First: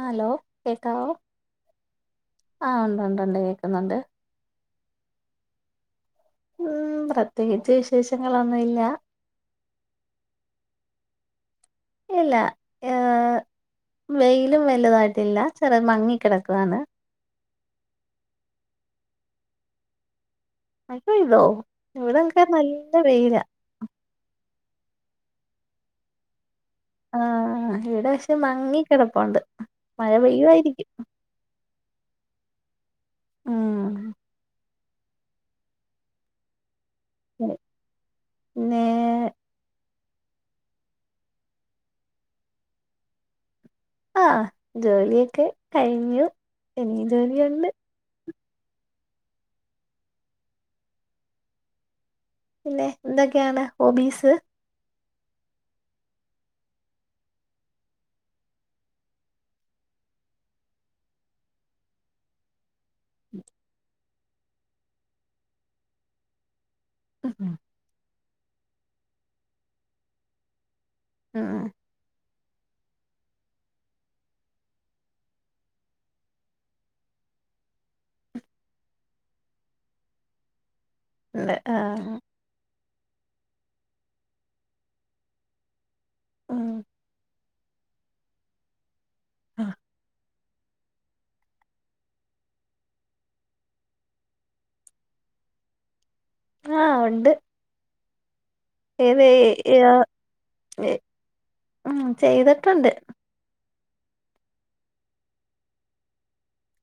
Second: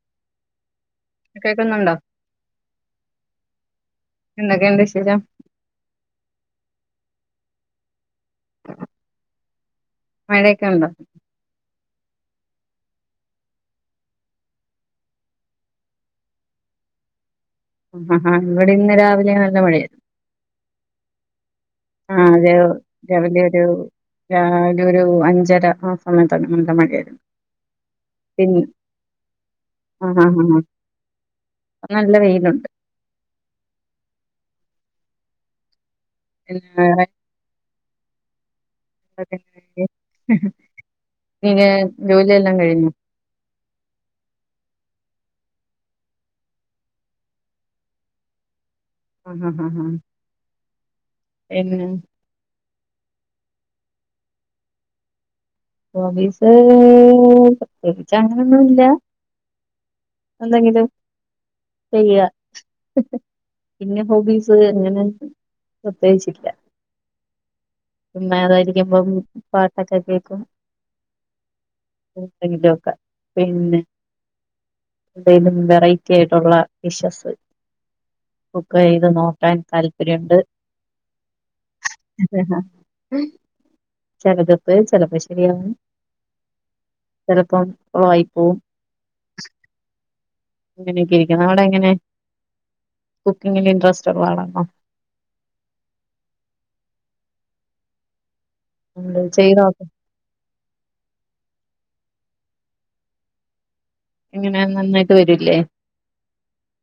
ആ ഹലോ കേക്കാവോ കേക്ക്ന്നുണ്ടോ ആഹ് ഉണ്ട്ണ്ട് ഉണ്ട് കേക്കുന്നുണ്ട് എന്തൊക്കെയുണ്ട് വിശേഷം ഉം പ്രത്യേകിച്ച് വിശേഷങ്ങളൊന്നുല്ലാ മഴയൊക്കെണ്ടോ ഇല്ല ഏ വെയിലും വല്തായിട്ടില്ല ചെറിയ മങ്ങി കിടക്കുവാണ് ആ ആ ഇവിടെ ഇന്ന് രാവിലെ നല്ല മഴേ അവ്ട്ക്കേയ്തോ ആ അത് രാവിലെ ഒരു രാവിലൊരു അഞ്ചര ആ സമയത്താണ് നല്ല ആ മഴയായിരുന്നു ഇവിടെ പക്ഷെ പിന്നെ മങ്ങി കിടപ്പുണ്ട് മഴ ആഹാ ഹാ ഹാ പെയ്യുവായിരിക്കും നല്ല വെയിലുണ്ട് ആ [unintelligible] പിന്നെ പിന്നെ ജോലിയെല്ലാം കഴിഞ്ഞോ ആ ജോലിയൊക്കെ കഴിഞ്ഞു എനിയും ജോലിയുണ്ട് അഹ് അഹ് ഹാ എന്തിന് പിന്നെ എന്തൊക്കെയാണ് ഹോബീസ് ഹോബീസ് പ്രത്യേകിച്ചങ്ങനൊന്നുംല്ല- എന്തെങ്കിലും ചെയ്യുക- പിന്നെ ഹോബീസ് അങ്ങനെ പ്രത്യേകിച്ചില്ല- ഉം പിന്നെ അതായിരിക്കുമ്പം പാട്ടൊക്കെ കേക്കും- ആഹ് - ത്ത് കിലോക്കെ പിന്നെ- എന്തെലും വെറൈറ്റി ആയിട്ടുള്ള ഡിഷസ്- കുക്ക് ചെയ്ത് നോക്കാൻ താല്പര്യെണ്ട്- അതെ ആഹ് - ചെലത്പ്പ് ചെലപ്പം ശരിയാവും- [inaudible] ചെലപ്പം കുളവായി പോം അങ്ങനെക്കെ ഇരിക്കുന്നു അവിടെ എങ്ങനെ കുക്കിങ്ങിൽ ഇൻട്രസ്റ്റ് ഉള്ളആളാന്നോ ആഹ് ഉണ്ട് ഉണ്ട് ഏത് ചെയ്ത് ഈ നോക്ക് ആഹ് ഏഹ് ഉം ചെയ്തിട്ടുണ്ട് എങ്ങനെ നന്നായിട്ട് വരൂല്ലേ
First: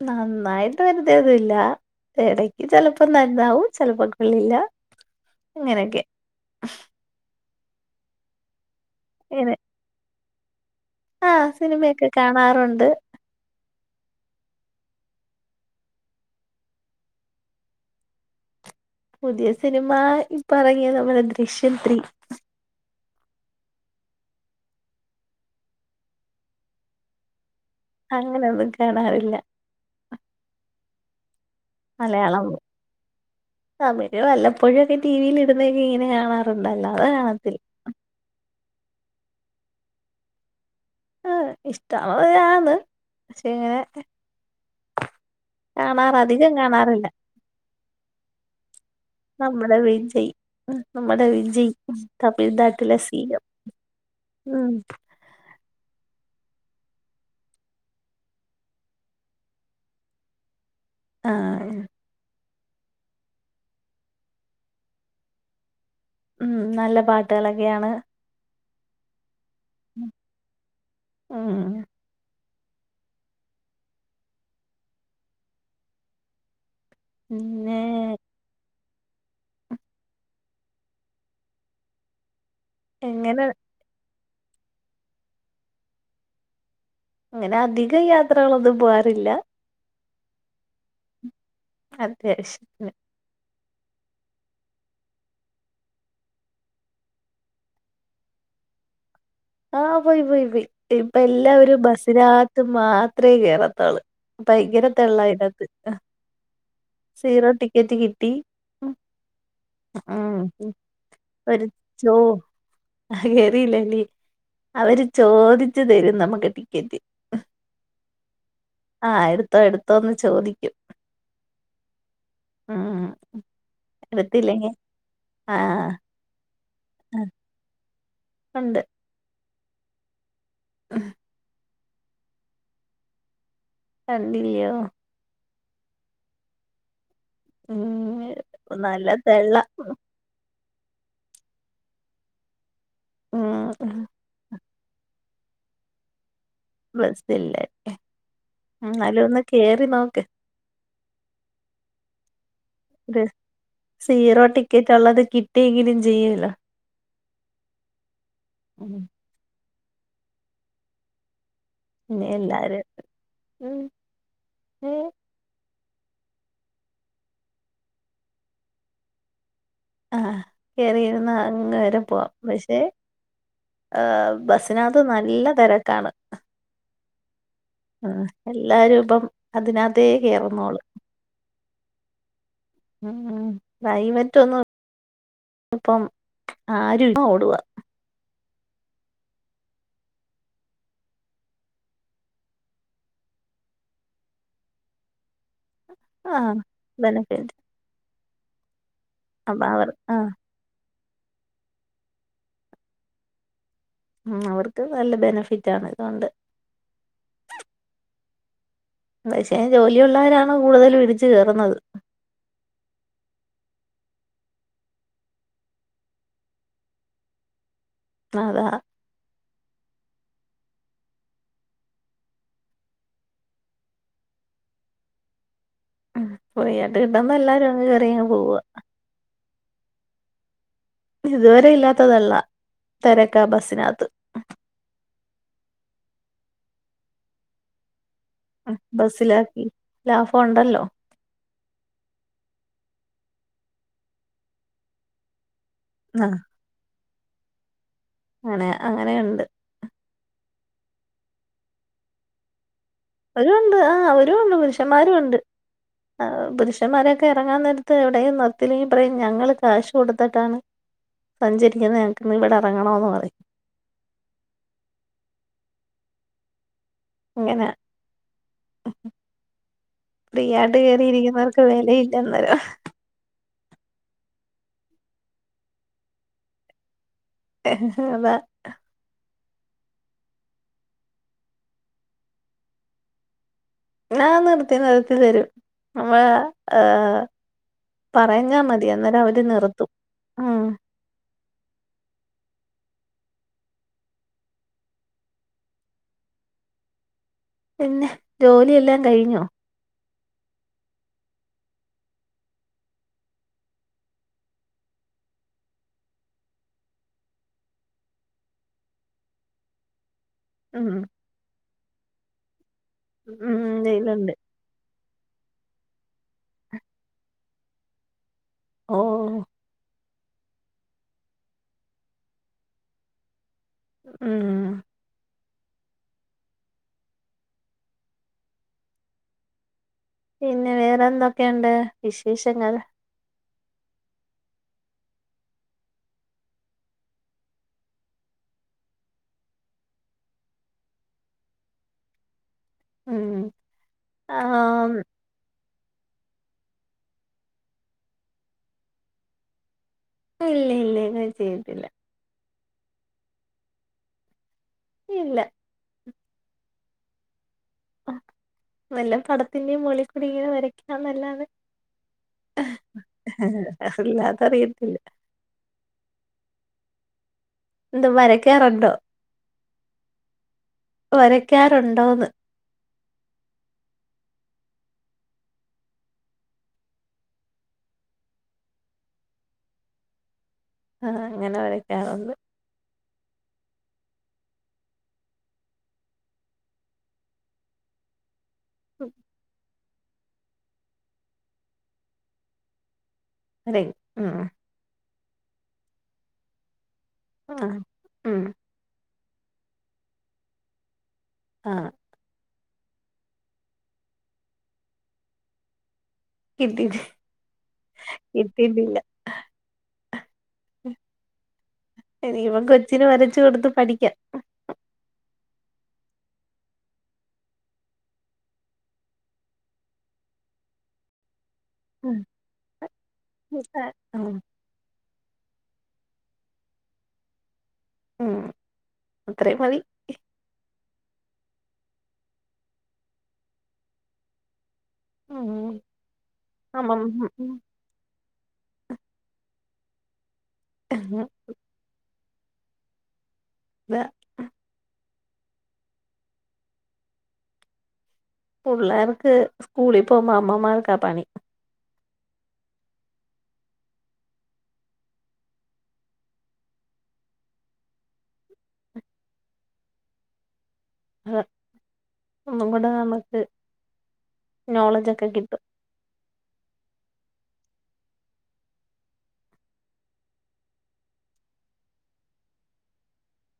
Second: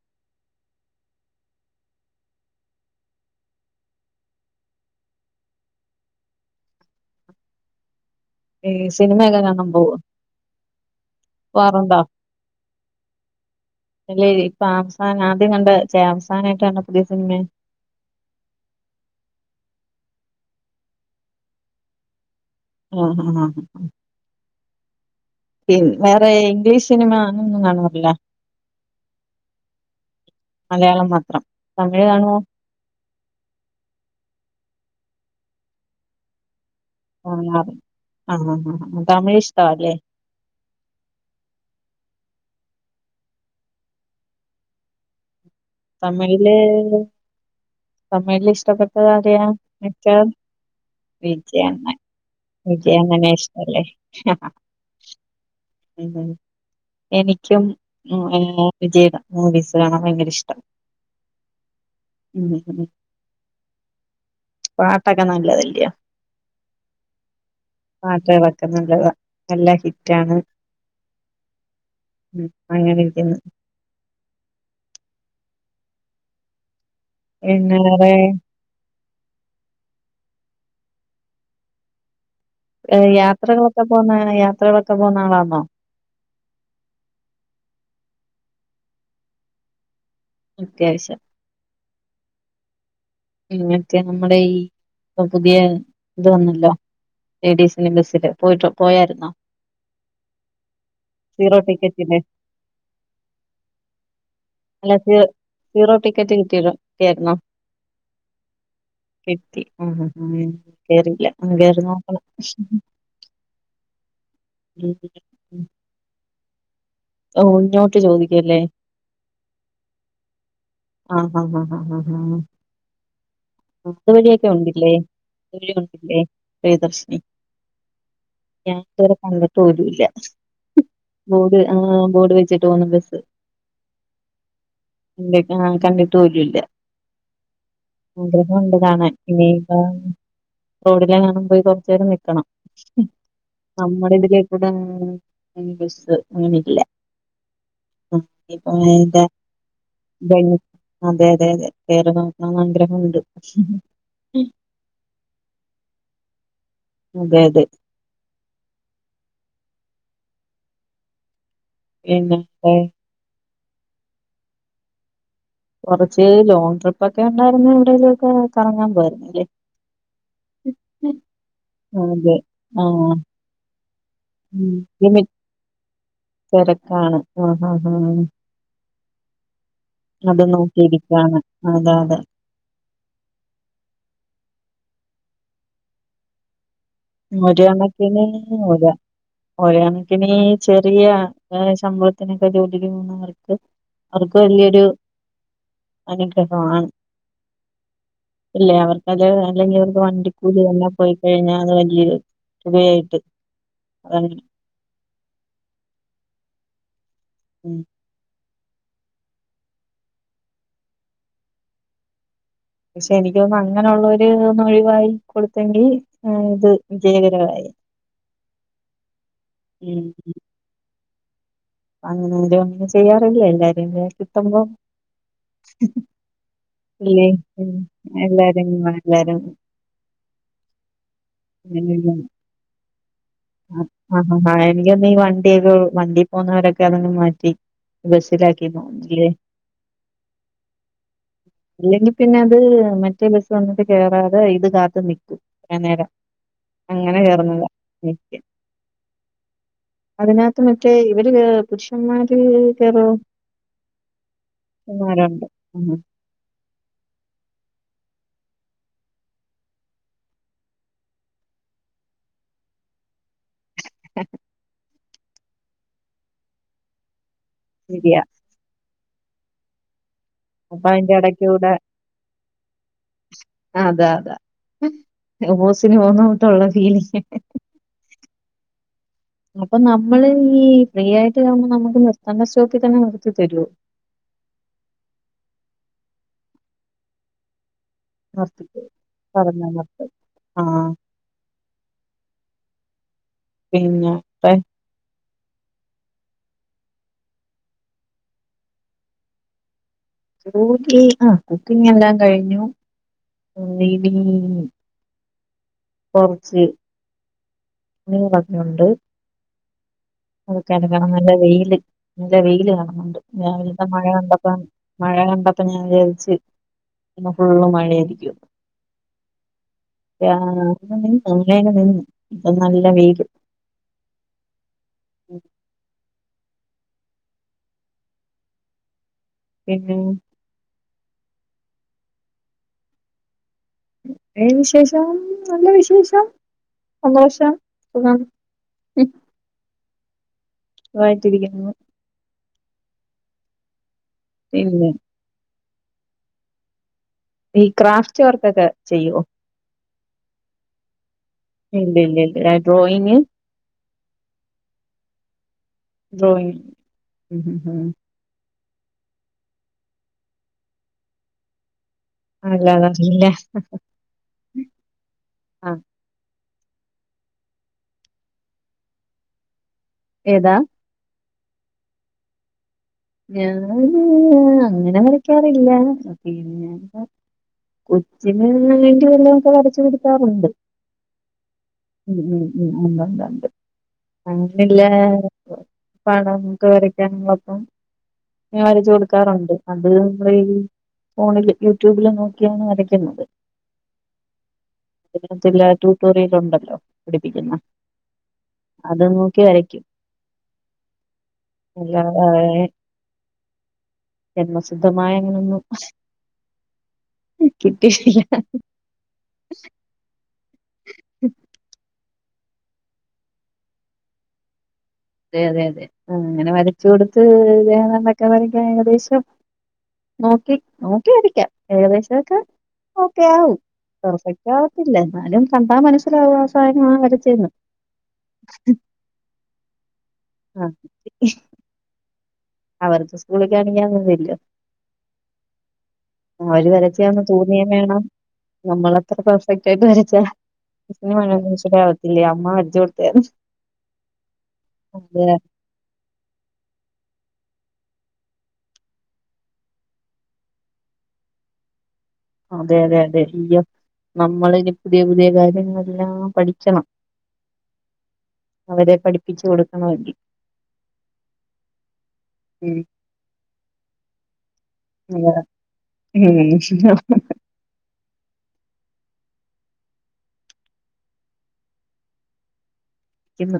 നന്നായിട്ട് വേരുന്നേ ഒന്നുഇല്ല ഇടക്ക് ചിലപ്പോ നന്നാവും ചിലപ്പോ കൊള്ളില്ല അങ്ങനെഓക്കെ ഈ സിനിമഓക്കെകണം പോവോ ആഹ് പോവാറുണ്ടോ സിനിമഒക്കെ കാണാറുണ്ട് അല്ലേ ഇപ്പൊ അവസാന ആദ്യം കണ്ട ചേ അവസാന ആയിട്ട് കണ്ട പുതിയ സിനിമേ പുതിയ സിനിമ ഇപ്പറങ്ങിയ നമ്മുടെ ദൃശ്യ ത്രീ ആഹ് ആഹ് ആഹ് ആഹ് പിൻ വേറെ ഇംഗ്ലീഷ് സിനിമ അങ്ങനൊന്നും കാണാറില്ല അങ്ങനൊന്നും കാണാറില്ല മലയാളം മാത്രം തമിഴ് കാണുവോ മലയാളം തമിഴ് വല്ലപ്പോഴൊക്കെ ടി വിൽ ഇടുന്നെ ഇങ്ങി ഇങ്ങനെ കാണാറു കാണാറു ആഹ് ആഹ് ആഹ് തമിഴ് ഇഷ്ടവാ ആല്ലേ ആഹ് ഇഷ്ട [unintelligible] ഒള്ളാരാൾ പക്ഷെ കാണാറ് അധികം തമിഴിലെത് കാണാറില്ല തമിഴിൽ ഇഷ്ടപ്പെട്ട ആരെയാ നമ്മുടെ വിജയ് ഉം നമ്മുടെ വിജയ് വിജആണ്ണൻ വിജയ് തമിഴ്നാട്ടിലെ സി അങ്ങനെ എം ഇഷ്ടല്ലേ ഉം ഉം ഉം എനിക്കും മു വിജടെ മൂവീസ് കാണാൻ ഭയങ്കര ഇഷ് ആഹ് ഉം ഉം പാട്ടൊക്കെ നല്ലതെല്ലയൊ ഉം നല്ല പാട്ടുകളൊക്കെയാണ് ക്കെ നല്ലത നല്ല ഹിറ്റാണ്. ഉം ഉം അങ്ങെനിരിക്കുന്നു. എൻ പിന്നെ ആർ എ ഏഹ് എങ്ങനെ യാത്രകളൊക്കെ പോകുന്നെങ്ങനെയാ യാത്രകളൊക്കെ പോകുന്ന ആളാന്നോ? അങ്ങനെ അധിക യാത്രകളൊന്നും പോവാറില്ല. അത്യാവശ്യ അത്യാവശ്യ അതെ എങ്ങൻ ത്യാ നമ്മടെ ഈ പ്പ പുതിയ ഇത് വന്നല്ലോ. ലേഡീസിന്റെ ബസ്സില് പോയിട്ട് പോയാരുന്നോ? ആഹ് പോയി പോയി പോയി. ഇപ്പ സീറോ എല്ലാവരും ടിക്കറ്റിന്റെ ബസിനാത്ത് മാത്രേ കേറത്തൊള്ള്. ഭയങ്കര തള്ളായിനാത്ത്. അഹ് ല്ല കേക്കണം ന്നിട്ട് കിട്ടി. ഉം കിട്ടി ഉം ഉം ഉം കേറില്ല ഒന്ന് കേറി നോക്കണം. കേറില്ല അല്ലേ അവര് ഉം. ചോദിച്ചു തരും. നമുക്ക് ടിക്കറ്റ്. ഓ ഇങ്ങോട്ട് ചോദിക്കല്ലേ ആഹ് എടുത്തോ എടുത്തോന്ന് ചോദിക്കും. ആഹ് ആഹ് ആഹ് ആഹ് ആഹ് ഉം അതുവഴിയൊക്കെ എടുത്തില്ലെങ്കി ഉണ്ടില്ലേ. ത് വഴി ആഹ് ഒണ്ടില്ലേ. പ്രിയദർശിനി ഞാൻ ഉണ്ട് ഇതുവരെ കണ്ടിട്ട് പോലുംല്ല. ബോർഡ് ആഹ് ബോർഡ് വെച്ചിട്ട് പോന്ന ബസ്. തന്നില്ല്യോ കണ്ടി ആഹ് കണ്ടിട്ട് പോലൂല്ല. ഉം ആഗ്രഹോണ്ട് നല്ല കാണാൻ തെള്ള ഇനിപ്പ റോഡിലെങാണം പോയി കൊറച്ചേരം നിക്കണം. ഉം നമ്മുടെ ഇതിലേകൂ താനാ അനിബസ്. അങ്ങനില്ല ബസ്സില്ലേ ആഹ് ഇപ്പോ [unintelligible] എന്നാലും ഒന്ന് കേറി നോക്ക് എന്തായ് അതെ അതെ അതെ കേറി നോക്കണമെന്ന് ആഗ്രഹമുണ്ട്. ഒരു സീറോ ടിക്കറ്റ് ഒള്ളത് കിട്ടിയെങ്കിലും ചെയ്യൂല. അതെ അതെ. ഉം പിന്നെ എല്ലാരും ഉം ഉം കൊറച്ച് ലോങ്ങ് ട്രിപ്പക്കെ ഉണ്ടായിരുന്നൊണ്ടെല് ഒക്കെ കറങ്ങാൻ പോകാരുന്നില്ലേ? ആഹ് കേറിയിര്ന്ന് അങ്ങ്വരെ പോവാം. അതെ പക്ഷെ ആഹ് ഏഹ് ബസിനകത്ത് ഉം നല്ല തെരക്കാണ്. ആഹ് എല്ലാരും ഇപ്പൊ അത് നോക്കിയിരിക്കയാണ്. അതെ അതെ. ഉം പ്രൈവറ്റ് ഒന്നും ഇപ്പ ഒരു കണക്കിന് ഒര ഓര്കണക്കിന് ചെറിയ ഏഹ് ശമ്പളത്തിനൊക്കെ ജോലിക്ക് പോക്ന്നവർക്ക് അവർക്ക് വലിയൊരു ആഹ് അനുഗ്രഹമാണ്. ബെനഫിറ്റ് ഇല്ലേ അവർക്കത് അപ്പൊ അല്ലെങ്കി അവർ അവക്ക് ആഹ് വണ്ടി കൂലി എല്ലാ പോയിക്കഴിഞ്ഞാ അത് വല് ഈ ഒരു തുണയായിട്ട്. ഉം അവർക്ക് നല്ല ബെനഫിറ്റ് ആണ് ഇതൊണ്ട്. ഉം പശ്ശെ ജോലിയുള്ളവരാണ് കൂടുതലും ഇടിച്ച് കേറുന്നത്. പക്ഷെ എനക്ക്തോന്നുന്ന അങ്ങനെയുള്ളവര് ഒന്ന് ഒഴിവായി കൊടുത്തെങ്കി ഏഹ് ഇത് വിജയകരവായി. അതാ ഉം ഉം അങ്ങനാരും അങ്ങനെ ചെയ്യാറില്ല എല്ലാരുടെകൂടെ കിട്ടുമ്പോ ഫ്രീയായിട്ട് ഇല്ല കിട്ടുമ്പോ എല്ലാരും അങ്ങ് കേറിയങ്ങ് പോവാ എല്ലാരും എല്ലാരും ഇതുവരെ ഇല്ലാത്തതല്ല തെരക്കാ ബസ്സിനകത്ത് ആ എനിക്കൊന്ന വണ്ടി [inaudible] വണ്ടി പോന്നവരൊക്കെ അതൊന്നു മാറ്റി. ബാസിലാക്കി തോന്നുന്നു അല്ലെ. ബസ്സിലാക്കി ലാഭം ഉണ്ടല്ലോ അല്ലെങ്കി പിന്നെ അത് മ റ്റ ബസ്സ് വന്നിട്ട് കേറാതെ ഇത് കാത്ത് നിക്കും. അ നേരം അങ്ങനെ കേയറുന്നില്ല. അനെ അങ്ങനെയുണ്ട്. അതിനകത്ത് മറ്റേ ഇവര് പുരുഷന്മാര് ഒരു ഉണ്ട് ആ ഒരു ഉണ്ട് പുരുഷമ്മാരും ഉണ്ട് കേറുന്നവരുണ്ട് ഉം പുരുഷന്മാരൊക്കെ ഇറങ്ങാൻ നേര എവിടെയും നിർത്തില്ലെങ്കി പറയും ഞങ്ങൾ കാശ് കൊടുത്തിട്ടാണ് സഞ്ചരിക്കുന്നത് ഞങ്ങക്ക്ന്ന് ഇവിടെ ഇറങ്ങണന്ന് പറയും. [unintelligible] ഇങ്ങനെ ശരിയ ഫ്രീയാട്ട് അതിന്റെ കേയറിയിരിക്കുന്നവർക്ക് ഇടയ്ക്കൂടെ വെലയില്ലന്നരം അത അത ഓസിന് മൂന്നോട്ടുള്ള ഫീലിങ് അ അപ്പൊ നമ്മള് ഈ ഫ്രീ ആയിട്ട് കാവുമ്പോ നമുക്ക് നിർത്തണ്ട സ്റ്റോപ്പിൽ തന്നെ നിർത്തി തരുോ ആ നിർത്തി നിർത്തിൽ തരും നമ്മ ഏ പറഞ്ഞാ നിർത്തിക്കോ മതി അന്നേരം അവര് പറഞ്ഞ നിർത്തും ഉ ആ പിന്നെ പെ പിന്നെ ജോലിയെല്ലാം കഴിഞ്ഞോ ജോലി ആ കുക്കിങ് എല്ലാം കഴിഞ്ഞു [unintelligible] കുറച്ച് തുണികളൊക്കെ ഉണ്ട് അതൊക്കെ ഉം അലക്കണം നല്ല വെയില് നല്ല വെയില് കാണുന്നുണ്ട് ഉം രാവിലത്തെ മഴ വെയിലുണ്ട് കണ്ടപ്പം മഴ കണ്ടപ്പം ഞാൻ വിചരിച്ച് ഇന്ന് ഫുള്ള് മഴ ആയിരിക്കും ഓ ആ അങ്ങന നി അങ്ങനെ നിന്നു ഇപ്പ നല്ല വെയിലു ഉം ഉഉം പിന്നെ വേറെ എന്തൊക്കെയുണ്ട് വിശേഷങ്ങൾ വിശേഷം നല്ല വിശേഷം സന്തോഷം [unintelligible] ഉ വായിട്ടിരിക്കരുന്നു ഉ ഉം ആ ഹാ പിന്നെ ആം ഈ ക്രാഫ്റ്റ് വർക്കൊക്കെ ചെയ്യോ ഇല്ലില്ലി ഇത്‌ ഇല്ലി ല്ലി ല്ലി ആ ഡ്രോയിങ് ഇല്ല ഡ്രോയിങ് മുമ്മ് വെല്ലാം പടത്തിന്റെയും മോളിക്കുടയും വരക്കാ നല്ലാതെ അല്ലാതെ അറിയില്ല അല്ലാത അറിയത്തില്ല ആ എന്താ വരക്കറണ്ടോ ഏതാ വരക്കാറുണ്ടോന്ന് ഞാന് അങ്ങനെ വരക്കാറില്ല പിന്നെ കൊച്ചിന് വേണ്ടി വല്ലൊക്കെ വരച്ചു കൊടുക്കാറുണ്ട് ആ അങ്ങനെ ഉ വരയ്ക്കാറുണ്ട് ഉം ഉം ഉ ഉണ്ടണ്ട് അങ്ങനെല്ല പടംക്കെ വരക്കാനങ്ങളൊപ്പം ഇങ്ങനെ വരച്ചു കൊടുക്കാറൂണ്ട് അത് നമ്മളീ ഈ ഫോണില് യൂട്യൂബില് നോക്കിയാണ് വരയ്ക്കുന്നത്. അതെ ആ ആ അധികം ചെല ട്യൂട്ടോറിയൽ ഉണ്ടല്ലോ ആ പഠപ്പിക്കുന്ന ഉം അതൊന്ന് നൊക്കി വരയ്ക്കും ആ ഇല്ല ആ ഏ ജന്മസിദ്ധമായ അങ്ങനൊന്നും കിട്ടിട്ടി കിട്ടിട്ടില്ല കിട്ടിട്ടില്ല ഇനിയിപ്പോം കൊച്ചിന് വരച്ച് കൊടുത്ത് പഠിക്കാം അതെ അതെ അതെ ആ അങ്ങനെ വരച കൊടുത്ത് ദേഹണ്ടൊക്കെ വരയ്ക്കൻ ഏകദേശം നോക്കി നോക്കിവരാക്കാം ഏകദേശം ഉം ഒക്കെ ഓക്കെ ആവും ഉം പെർഫക്റ്റ് ആവത്തില്ല എന്നാലും കണ്ടാ മനസ്സിലാവും ആശാന് ഞാൻ വരുത്തേനും ഇത്രേം മതി അവർക്ക് സ്കൂളിൽ കാണെ [unintelligible] ഉം അവര് അമ്മം വരച്ചയെന്ന് തോന്നേം വേണം നമ്മളെത്ര പെർഫെക്റ്റ് ആയിട്ട് വരച്ചാ മിസ്സ്‌ന്‌ വാങ്ങിയതൊന്നും ഇഷ്ടപ്പെടാൻ ആവത്തില്ലേ അമ്മ വരച് കൊടുത്താര്ന്നു ഇല്ല അതെ പുള്ളാർക്ക് സ്കൂളി പോവുമ്പൊ അമ്മമാർക്ക പണി അതെ അതെ അതെ ഇയ്യോ നമ്മളിനി പുതിയ തിയ കാര്യങ്ങളെല്ലാം പഠിച്ചണം അവരെ പഠിപ്പിച്ചു കൊടുക്കണങ്കി ഉം അഇവടെ നമക്ക് മ് ഹ അ ക്ക്ന്നു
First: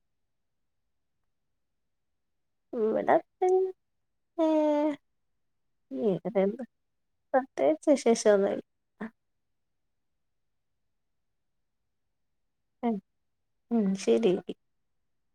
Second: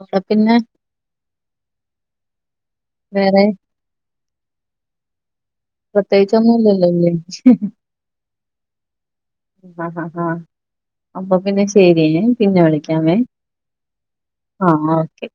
ന്ന പിന്നെ ഇവടെ വേറെ അച്ഛൻ ഏ ഇവിടെണ്ട് പ്രത്യേകിച്ചൊന്നുമില്ലല്ലോ ഇല്ലേ? പ്രത്യേകിച്ച് വിശേശൊന്നു ആ ഹ ഹ അപ്പൊ പിന്നെ ശരിയെ പിന്നെ വിളിക്കാമെ ഉം ശരി ആ ഓക്കെ